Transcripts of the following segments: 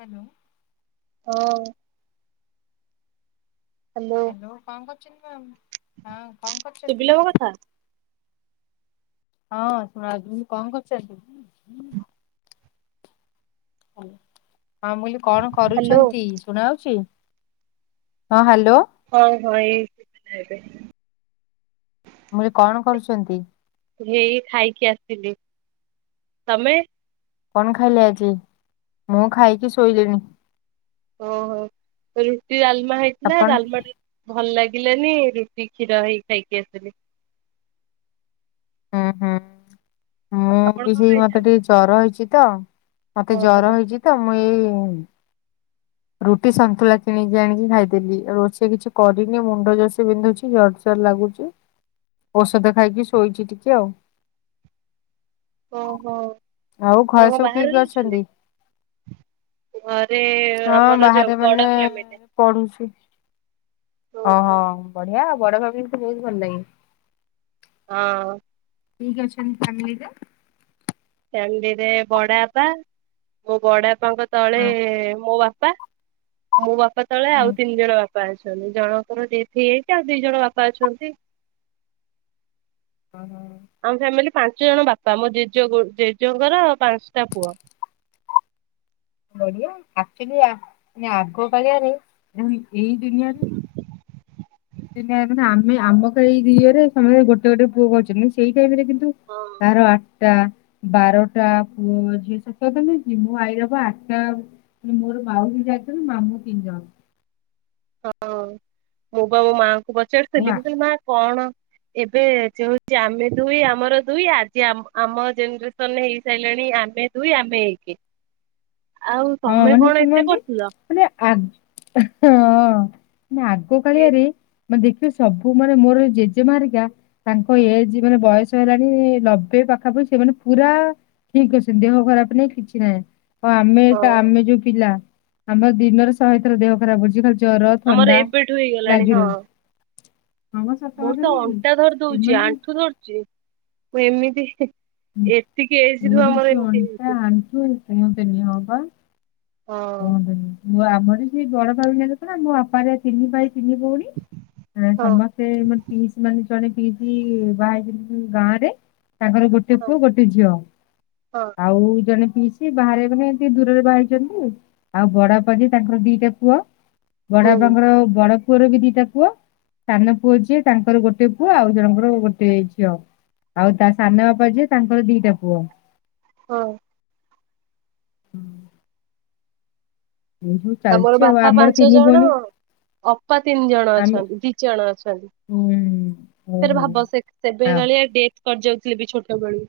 Hello. ହଁ -ଅଁ। Hello. ହୋ କଣ କର୍ ଚନ୍ତି ମ୍ୟାମ୍, ହଁ କଣ କର୍ ଚନ୍ତି? ଶୁଭିଲା ମୋ କଥା? [unintelligible] ହଁ ମୁ କହିଲି କଣ ହ୍ୟାଲୋ କରୁଛନ୍ତି? ଶୁଣାଯାଉଛି ହଁ ହ୍ୟାଲୋ। ହଁ ହଁ ଏଇ ଏବେ। ମୁଁଏ କଣ କରୁଛନ୍ତି? ହେଇ ଖାଇକି ଆସିଲି ତମେ? କଣ ଖାଇଲେ ଆଜି? ମୁଁ ଖାଇକି ଶୋଇଲିଣି। ଓହୋ ରୁଟି ଡାଲମା ହେଇଥିଲା ଆପଣ? ଡାଲମା ଟେ ଭଲ ଲାଗିଲାନି ରୁଟି କ୍ଷୀର ହେଇ ଖାଇକି ଆସିଲି। ହୁଁ ହୁଁ ମୁଁ ଆପଣ ବି କଣ ସେଇ ମତେ ଖାଇଛନ୍ତି? ଟିକେ ଜର ହେଇଛି ତ ମତେ ଜର ଓହୋ ହେଇଛି ତ ମୁଁ ଏଇ ରୁଟି ସନ୍ତୁଳା କିଣିକି ଆଣିକି ଖାଇଦେଲି। ରୋଷେଇ କିଛି କରିନି ମୁଣ୍ଡ ଜୋରସେ ବିନ୍ଧୁଛି ଯାଉଚି ଲାଗୁଛି ଔଷଧ ଖାଇକି ଶୋଇଛି ଟିକେ ଆଉ। ଓହୋ ଆଉ ଆପଣ ଘରେ କଣ ସବୁ କିଏ ବାହାରେ କିଏ ରହୁଛନ୍ତି? ଅଛନ୍ତି? ଘରେ ହଁ ଆମର ଯୋଉ ବାହାରେ ମାନେ ବଡ ଫ୍ୟାମିଲି। ପଢୁଛି। ଓହୋ ବଢିଆ ଆଉ ବଡ ଫ୍ୟାମିଲି ତ ବହୁତ ଭଲ ଲାଗେ। ହଁ। କିଏ କିଏ ଅଛନ୍ତି ଫ୍ୟାମିଲି ରେ? ଫ୍ୟାମିଲିରେ ବଡା ବାପା ମୋ ବଡା ବାପାଙ୍କ ତଳେ ହଁ ମୋ ବାପା ମୋ ବାପା ତଳେ ହୁଁ ଆଉ ତିନି ଜଣ ଵା ବାପା ଅଛନ୍ତି ଜଣଙ୍କର ଡେଥ୍ ହେଇଯାଇଛି। ଆଉ ଦି ଜଣ ବାପା ଅଛନ୍ତି। ଅହ। ଆମ ଫ୍ୟାମିଲି ପାଞ୍ଚ ଜଣ ବାପା ମୋ ଜେଜେ ଜେଜେଙ୍କର ପାଞ୍ଚଟା ପୁଅ। ବଢିଆ ଆକ୍ଚୁଲି ଆ ଆଗକାଳିଆରେ ଆମେ ଏଇ ଦୁନିଆରେ [unintelligible] ଆମେ ଆମ ଏଇରେ ସମସ୍ତେ ଗୋଟେ ଗୋଟେ ପୁଅ କରୁଛନ୍ତି। ସେଇ ଟାଇମ ରେ କିନ୍ତୁ ହଁ। କାହାର ଆଟା ବାରଟା ପୁଅ ଝିଅ ସତକଥା ନୁହଁକି, ମୁଁ ଆଇରବା ଆଟା ମୋର ମାଉସୀ ଚାରିଜଣ, ମାମୁଁ ତିନି ଜଣ। ହଁ ମୁଁ ବା ମୋ ମାଆଙ୍କୁ ଆଉ ଆ ପଚାରୁଥିଲି, ମୁଁ କହିଲି ମା କଣ? ଏବେ ଯେଉ ହଉଛି ଆମେ ଦୁଇ ଆମର ଦୁଇ। ଆଜି ଆମ ଆମ ଜେନେରେସନ ହେଇସାରିଲେଣି ଆମେ ଦୁଇ ଆମେ ଏ କେ। ଫାଙ୍କା ଅଡିଓ। ଆଉ ତମେ କଣ ଏତେ କରୁଥିଲ। [unintelligible] ମନେ ଆଗ କାଳିଆରେ ମାନେ ଦେଖିବ ସବୁ ମାନେ ମୋର ଜେଜେମା ହେରିକା ତାଙ୍କ ଏଜ୍ ମାନେ ବୟସ ହେଲାଣି ଲବେ ପାଖାପାଖି ସେମାନେ ପୁରା ଠିକ ଅଛନ୍ତି ଦେହ ଖରାପ ନାଇଁ କିଛି ନାହିଁ ଆଉ ଆମେ ହଁ ଆମେ ଯୋଉ ପିଲା ଆମର ଦିନର ଶହେ ଥର ଦେହ ଖରାପ ହଉଛି ଖାଲି ଜର ଆମର ଥଣ୍ଡା ଏବେଠୁ ହେଇଗଲାଣି ଲାଗି ହଁ। ରହୁଛି। ହଁ ମ ସତ ମୋର କଥା ତ ନୁହେଁ କି? ଅଣ୍ଟା ଧରି ଦଉଛି ସେମାନେ ଆଣ୍ଠୁ ଧରୁଛି ମୁଁ ଏମିତି ଏତିକି ଏଜ ରୁ ଆମର ଏମିତି ହେଇଛି। କୁହନ୍ତି ନି ହଁ ବା। ହଁ କୁହନ୍ତୁନି ମୁଁ ଆମର ଯିଏ ବଡ ଫ୍ୟାମିଲି ତ ନା ମୋ ବାପାରେ ତିନି ଭାଇ ତିନି ଭଉଣୀ ହଁ ସମ ସେ ମୋର ପିଇଶି ମାନେ ଜଣେ ପିଇଶି ବାହା ହେଇଛନ୍ତି ଗାଁ ରେ ତାଙ୍କର ଗୋ [inaudible] କୁ ଗୋଟେ ଝିଅ ହଁ ଆଉ ଜଣେ ପିଇଶି ସେ ବାହାରେ ମାନେ ଏମିତି ଦୂରରେ ବାହା ହେଇଛନ୍ତି ଆଉ ବଡବାପା ଯେ ତାଙ୍କର ଦିଟା ପୁଅ। ବଡ ହୁଁ ବାପାଙ୍କର ବଡ ପୁଅର ବି ଦିଟା ପୁଅ ସାନ ପୁଅ ଯିଏ ତାଙ୍କର ଗୋଟେ ପୁଅ ଆଉ ଜଣଙ୍କର ଗୋଟେ ଝିଅ। ଆଉ ତା ସାନ ବାପା ଯିଏ ତାଙ୍କର ଦିଟା ପୁଅ। ହଁ। ହୁଁ। ଆମର ଚାଲିଛି ଆଉ ବାପା ଆମର ତିନି ପାଞ୍ଚଜଣ ଭଉଣୀ ଅପା ତିନି ଜଣ ଆମେ ଅଛନ୍ତି ଦି ଜଣ ଅଛନ୍ତି। ଉଁ ଫେରେ ଓହୋ ଭାବ ସେ ସେବେ ହଁ କାଳିଆ ଡେଟ କରି ଯାଉଥିଲେ ବି ଛୋଟବେଳୁ।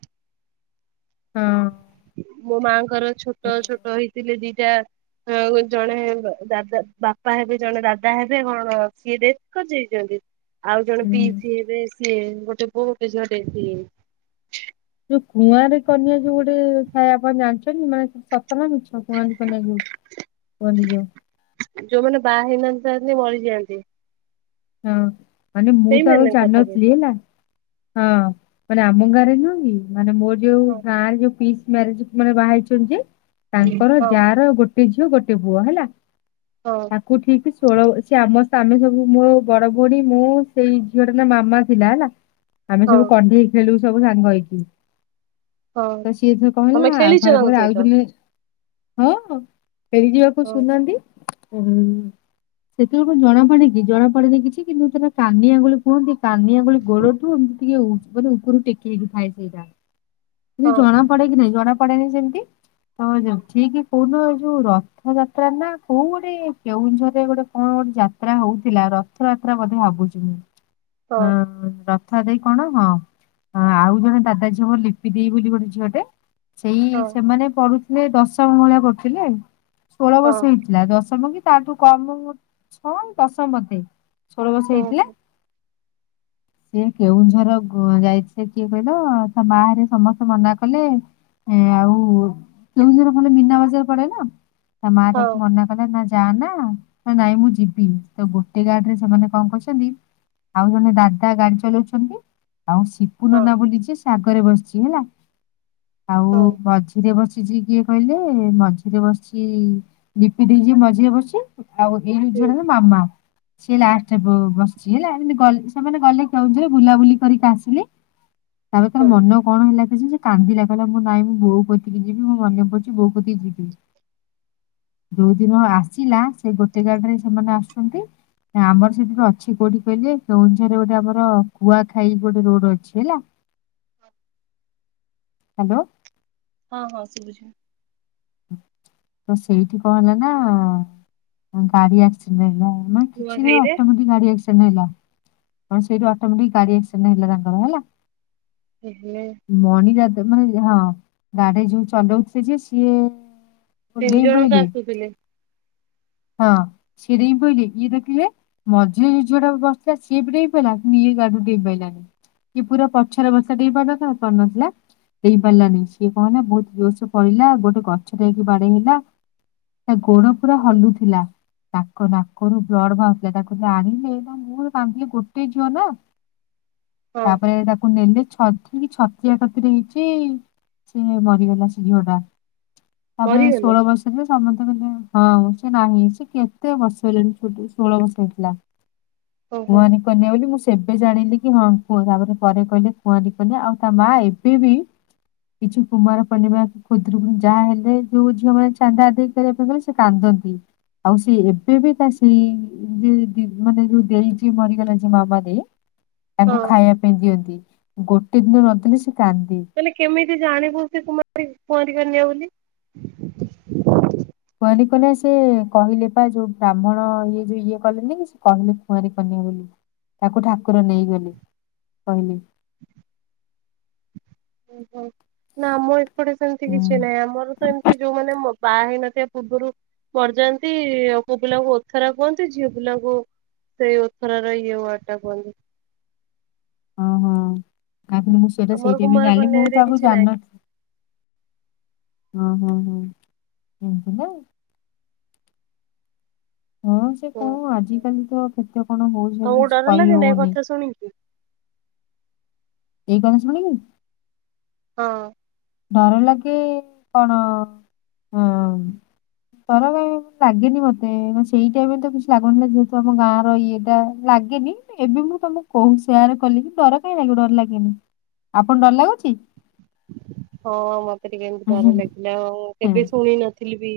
ହଁ। ମୋ ମାଆଙ୍କର ଛୋଟ ଛୋଟ ହେଇଥିଲେ ଦିଟା ଆଉ ଜଣେ ଦାଦା ବାପା ହେବେ ଜଣେ ଦାଦା ହେବେ କଣ ସିଏ ଡେଥ କରିଯାଇଛନ୍ତି? ଆଉ ଜଣେ ହୁଁ। ପିଇସି ହେବେ ସିଏ ଗୋଟେ ପୁଅ ଗୋଟେ ଝିଅଟେ ସିଏ ଯୋଉ କୁଆଁରୀ କନ୍ୟା ଯୋଉ ଗୋଟେ ଥାଏ ଆପଣ ଜାଣିଛନ୍ତି ମାନେ ସତ ନା ମିଛ କୁଆଁରୀ କନ୍ୟା ଯଉ ବନିଯାଉ। ଯୋଉମାନେ ବାହା ହେଇନାହାନ୍ତି ଥାଆନ୍ତି ମରିଯାଆନ୍ତି। ହଁ ମାନେ ମୁଁ ତ ଆଉ ସେଇମାନେ କଥା ଜାଣନଥିଲି କହୁଛ ହେଲା। ହଁ ମାନେ ଆମ ଗାଁରେ ନୁହଁକି ମାନେ ମୋର ଯଉ ହଁ ଗାଁରେ ଯୋଉ ପିଇସି ମ୍ୟାରେଜ ମାନେ ବାହା ହେଇଛନ୍ତି ଜିଏ ତାଙ୍କର ହଁ ଯାର ଗୋଟେ ଝିଅ ଗୋଟେ ପୁଅ ହେଲା। ହଁ। ତାକୁ ଠିକ ଷୋଳ ସେ ଆମେ ସାମେ ସବୁ ମୋ ବଡ ଭଉଣୀ ମୁଁ ସେଇ ଝିଅଟା ନା ମାମା ଥିଲା ହେଲା ଆମେ ହଁ ସବୁ କଣ୍ଢେଇ ଖେଳୁସବୁ ସାଙ୍ଗ ହେଇକି ହଁ ତ ସିଏ ଥରେ କଣ ତମେ ହେଲା ଆଉ ଖେଳିଛ ଘର ତାଙ୍କ ପାଖରେ ଆଉ ସହିତ? ଦିନେ ହଁ ଫେରି ଯିବାକୁ ହଁ ସୁୁନାହାଁନ୍ତି। ଉ ସେତବେଳକୁ ଜଣାପଡେ କି ଜଣାପଡେନି କିଛି କିନ୍ତୁ ସେଟା କାନି ଆଙ୍ଗୁଳି କୁହନ୍ତି କାନିଆଙ୍ଗୁଳି ଗୋଡ଼ଠୁ ଏମିତି ଟିକେ ଉ ମାନେ ଉପରୁ ଟେକି ହେଇକି ଥାଏ ସେଇଟା। କିନ୍ତୁ ଜଣା ହଁ ପଡେକି ନାଇ ଜଣା ପଡେନାଇଁ ସେମିତି। ହ ଯାଉ ଠିକ କହୁଦିନ ଏ ଯୋଉ ରଥ ଯାତ୍ରା ନା କୋଉ ଗୋଟେ କେଉଁଝରରେ ଗୋଟେ କଣ ଗୋଟେ ଯାତା ଯାତ୍ରା ହଉଥିଲା ରଥଯାତ୍ରା ବଧେ ମଧ୍ୟ ଭାବୁଛି ମୂଁ। ହଁ ରଥଯାତ୍ରା କି କଣ ହଁ ଆଉ ଜଣେ ଦାଦା ଝିଅ ବୋଲି [inaudible] ବୋଲି ଗୋଟେ ଝିଅଟେ ସେଇ ହଁ ସେମାନେ ପଢୁଥିଲେ ଦଶମ ଭଳିଆ ପଢୁଥିଲେ। ଷୋହଳ ହଁ ବର୍ଷ ହେଇଥିଲା ଦଶମ କି ତାଠୁ କମ ଛ ଦଶମ ବଧେ। ଷୋଳ ବର୍ଷ ହେଇଥିଲା ହଁ ସିଏ କେଉଁଝର ଯାଇଥିଲେ କିଏ କହିଲ ତା ମାଆ ଘରିକା ସମସ୍ତେ ମନା କଲେ ଏ ଆଉ କେଉଁଝରରେ ଭଲ ମୀନା ବଜାର ପଡେ ନା। ତା ମା ତାକୁ ହଁ ମନା କହିଲେ ନା ଯାଆନା ନାଇଁ ମୁଁ ଯିବି ତ ଗୋଟେ ଗାଡିରେ ସେମାନେ କଣ କରଛନ୍ତି ଆଉ ଜଣେ ଦାଦା ଗାଡି ଚଲଉଛନ୍ତି ଆଉ ସିପ ହଁ ସିପୁନନା ବୁଲିଜିଏ ସେ ଆଗରେ ବସିଛି ହେଲା ଆଉ ହଁ ମଝି ମଝିରେ ବସିଛି କିଏ କହିଲେ ମଝିରେ ବସିଛି ଲିପି ଦେଇ ଯିଏ ମଝିରେ ବସିଛି ଆଉ ଏଇ ହୁଁ ଝିଅଟା ହେଲା ମାମା ସିଏ ଲାଷ୍ଟରେ ବସିଛି ହେଲା ଏମତି ଗ ସେମାନେ ଗଲେ କେଉଁଝର ବୁଲାବୁଲି କରିକି ଆସିଲେ ତାପରେ ହଁ ତାର ହଁ ମନ କଣ ହେଲା କେଜାଣି ସେ କାନ୍ଦିଲା କିହିଲା ମୁଁ ନାଇଁ ମୁଁ ବୋଉ କତିକି ଯିବି ମୋ ମନେ ପଡୁଛି ବୋଉ କତିକି ଯିବି। ଯୋଉ ଦିନ ଆସିଲା ସେ ଗୋଟେ ଗାଡି ରେ ସେମାନେ ଆସନ୍ତି। ନା ଆମର ସେଠୁ ଅଛି କୋଉଠି କହିଲେ? କେଉଁଝରେ ଗୋଟେ ଆମର କୁଆଖାଇ ଗୋଟେ ରୋଡ ଅଛି ହେଲା। ହ୍ୟାଲୋ ହଁ ହଁ ଶୁଭୁଛି। ତ ସେଇଠି କଂ ହେଲା ନା ଗାଡି ଆସି ନା କିଛି ନୁହେଁ ନୂଆଖାଇରେ ଅଟୋମେଟିକ - - ଗାଡି ଆକ୍ସିଡେଣ୍ଟ ହେଲା ସେଇଠି ଅଟୋମେଟିକ ଗାଡି ଆକ୍ସିଡେଣ୍ଟ ହେଲା ତାଙ୍କର ହେଲା। ଏ ହେ ମଣି ଦାଦା ମାନେ ହଁ ଗାଡି ଯୋଉ ଚଲଉଉଥିଲେ ଯେ ସିଏ ତିନି ଡେଇଁ ଜଣ ତ ପଇଲେ ଆସୁଥିଲେ। ହଁ ସେରେ ପାଇଲି କିଏ ଡାକିବେ? ମଝିରେ ଯୋଉ ଝିଅଟା ବସିଥିଲା ସିଏ ଡେଇଁ ପଇଲା ଇଏ ଗାଡି ଡେଇିଁ ପାଇଲାନି। କି ପୁରା ପଛରେ ବସିଥିଲା ଡେଁଇପାରନଥାନ୍ତା ପାରୁନଥିଲା। ଡେଁପାରିଲାନି ସିଏ କଣ ହେଲା ବହୁତ ଜୋରସ ପଡିଲା ଗୋଟେ ଗଛରେ ଯାଇକି ବାଡେଇ ହେଲା। ତା ଗୋଡ ପୁରା ହଲୁ ତାଙ୍କ ନାକରୁ ବ୍ଲଡ ବାହାରୁଥିଲା ତାକୁ ଆଣିଲେ ନା ମୁଁ କାନ୍ଦିଲି ଗୋଟେ ଝିଅ ନା। ହଁ ତାପରେ ତାକୁ ନେଲେ ଛ- - ଛତିଆ କତିରେ ହେଇଛି ସେ ମରିଗଲା ସେ ଝିଅ ଟା। ତାପରେ ମରିଗଲେ ଷୋହଳ ବର୍ଷ ହେ ସମସ୍ତେ ହଁ। ନାହିଁ ସେ କେତେ ବର୍ଷ ହେଲାଣି ଷୋହଳ ବର୍ଷ ହେଇଥିଲା। ଓହୋ କୁଆଂରି- - କନିଆ ବୋଲି ମୁଁ ସେବେ ଜାଣିଲି କି ହଁ କୁହ ତାପରେ ପରେ କହିଲେ କୁଆଁରି କନ୍ୟା ଆଉ ତା ମା ଏବେ ବି କିଛି କୁମାର ପୂର୍ଣିମା ଖୁଦୁରୁକୁଣି ଯାହା ହେଲେ ଯୋଉ ଝିଅମାନେ ଚାନ୍ଦା ଆଦେଇ କରିବା ପାଇଁ ଗଲେ ସେ କାନ୍ଦନ୍ତି। ହୁଁ ଆଉ ସେ ଏବେ ବି ତା ସେଇ ଯେ ଦେଇ ଯେ ମରିଗଲା ଯେ ମାମା ଦେଇ। ତାଙ୍କୁ ହଁ ଖାଇବା ପାଇଁ ଦିଅନ୍ତି ଗୋଟେ ଦିନ ନଦେଲେ ସେ କାନ୍ଦେ। ମାନେ କେମିତି ଜାଣିବୁ ସେ କୁମାରି କୁଆଁରି କନ୍ୟା ବୋଲି। କୁଆଁରୀ କନ୍ୟା ସେ କହିଲେ ପା ଯୋଉ ବ୍ରାହ୍ମଣ ଇଏ ଯୋଉ ଇଏ କଲେନି କି ସେ କହିଲେ କୁଆଁରୀ କନ୍ୟା ବୋଲି। ତାକୁ ଠାକୁର ନେଇଗଲେ କହିଲେ। ଓହୋ ନା ଆମ ଏପଟେ ସେମତି ହୁଁ କିଛି ନାହିଁ। ଆମର ତ ଏମିତି ଯୋଉମାନେ ମ - - ବାହା ହେଇନଥିବା ପୂର୍ବରୁ ମଡଯାନ୍ତି ପୁଅ ପିଲାଙ୍କୁ ଓଥରା କୁହନ୍ତି ଝିଅ ପିଲାଙ୍କୁ- - ସେଇ ଓଥରା ର ଏଇ ୱାଡ଼ ଟା କୁହନ୍ତି। ଓଁ ହଁ କ ମୁଁ ସେଟ ରେ ଆମର ବି କୁମାର ଜାଣିଲି ମୁଁ କନ୍ୟାରେ ତ ଆଗକୁ କିଛି ନାହିଁ। ଜାଣିନ ଓଁ ହୋଁ ହୁଁ ଏମତି ନା? ହଁ ସେ ହୁଁ କଣ ଆଜିକାଲି ତ କେତେ କଣ ହଉଚି ତମକୁ ବୋଲି ଡର ଲାଗେନି ଏ କହିହଉନି। କଥା ଶୁଣିକି। ଏଇ ଗଣେଶ ମଣି କି? ହଁ ଡର ଲାଗେ କଣ ଅ। ତର କ ଲାଗେନି ମତେ ସେଇ ଟାଇମରେ ତ କିଛି ଲାଗନ୍ତିନି। ନା ଯେହେତୁ ଆମ ଗାଁ ର ଇଏଟା। ଲାଗେନି ଏବେ ମୁଁ ତମକୁ କହୁ ସେୟାର କଲି କି ଡର କାହିଁ ଲାଗିବ ଡର ଲାଗେନି। ଆପଣ ଡର ଲାଗୁଚି। ହଁ ମତେ ଟିକେ ଏମିତି ଡର ଲାଗିଲା ଆଉ ହଁ। କେବେ ଶୁଣି ନଥି- - ଥିଲି ବି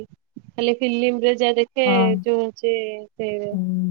ଖାଲି ଫିଲ୍ମରେ ଯାହା ଦେଖେ ଯୋଉ ସେ- - ହୁଁ।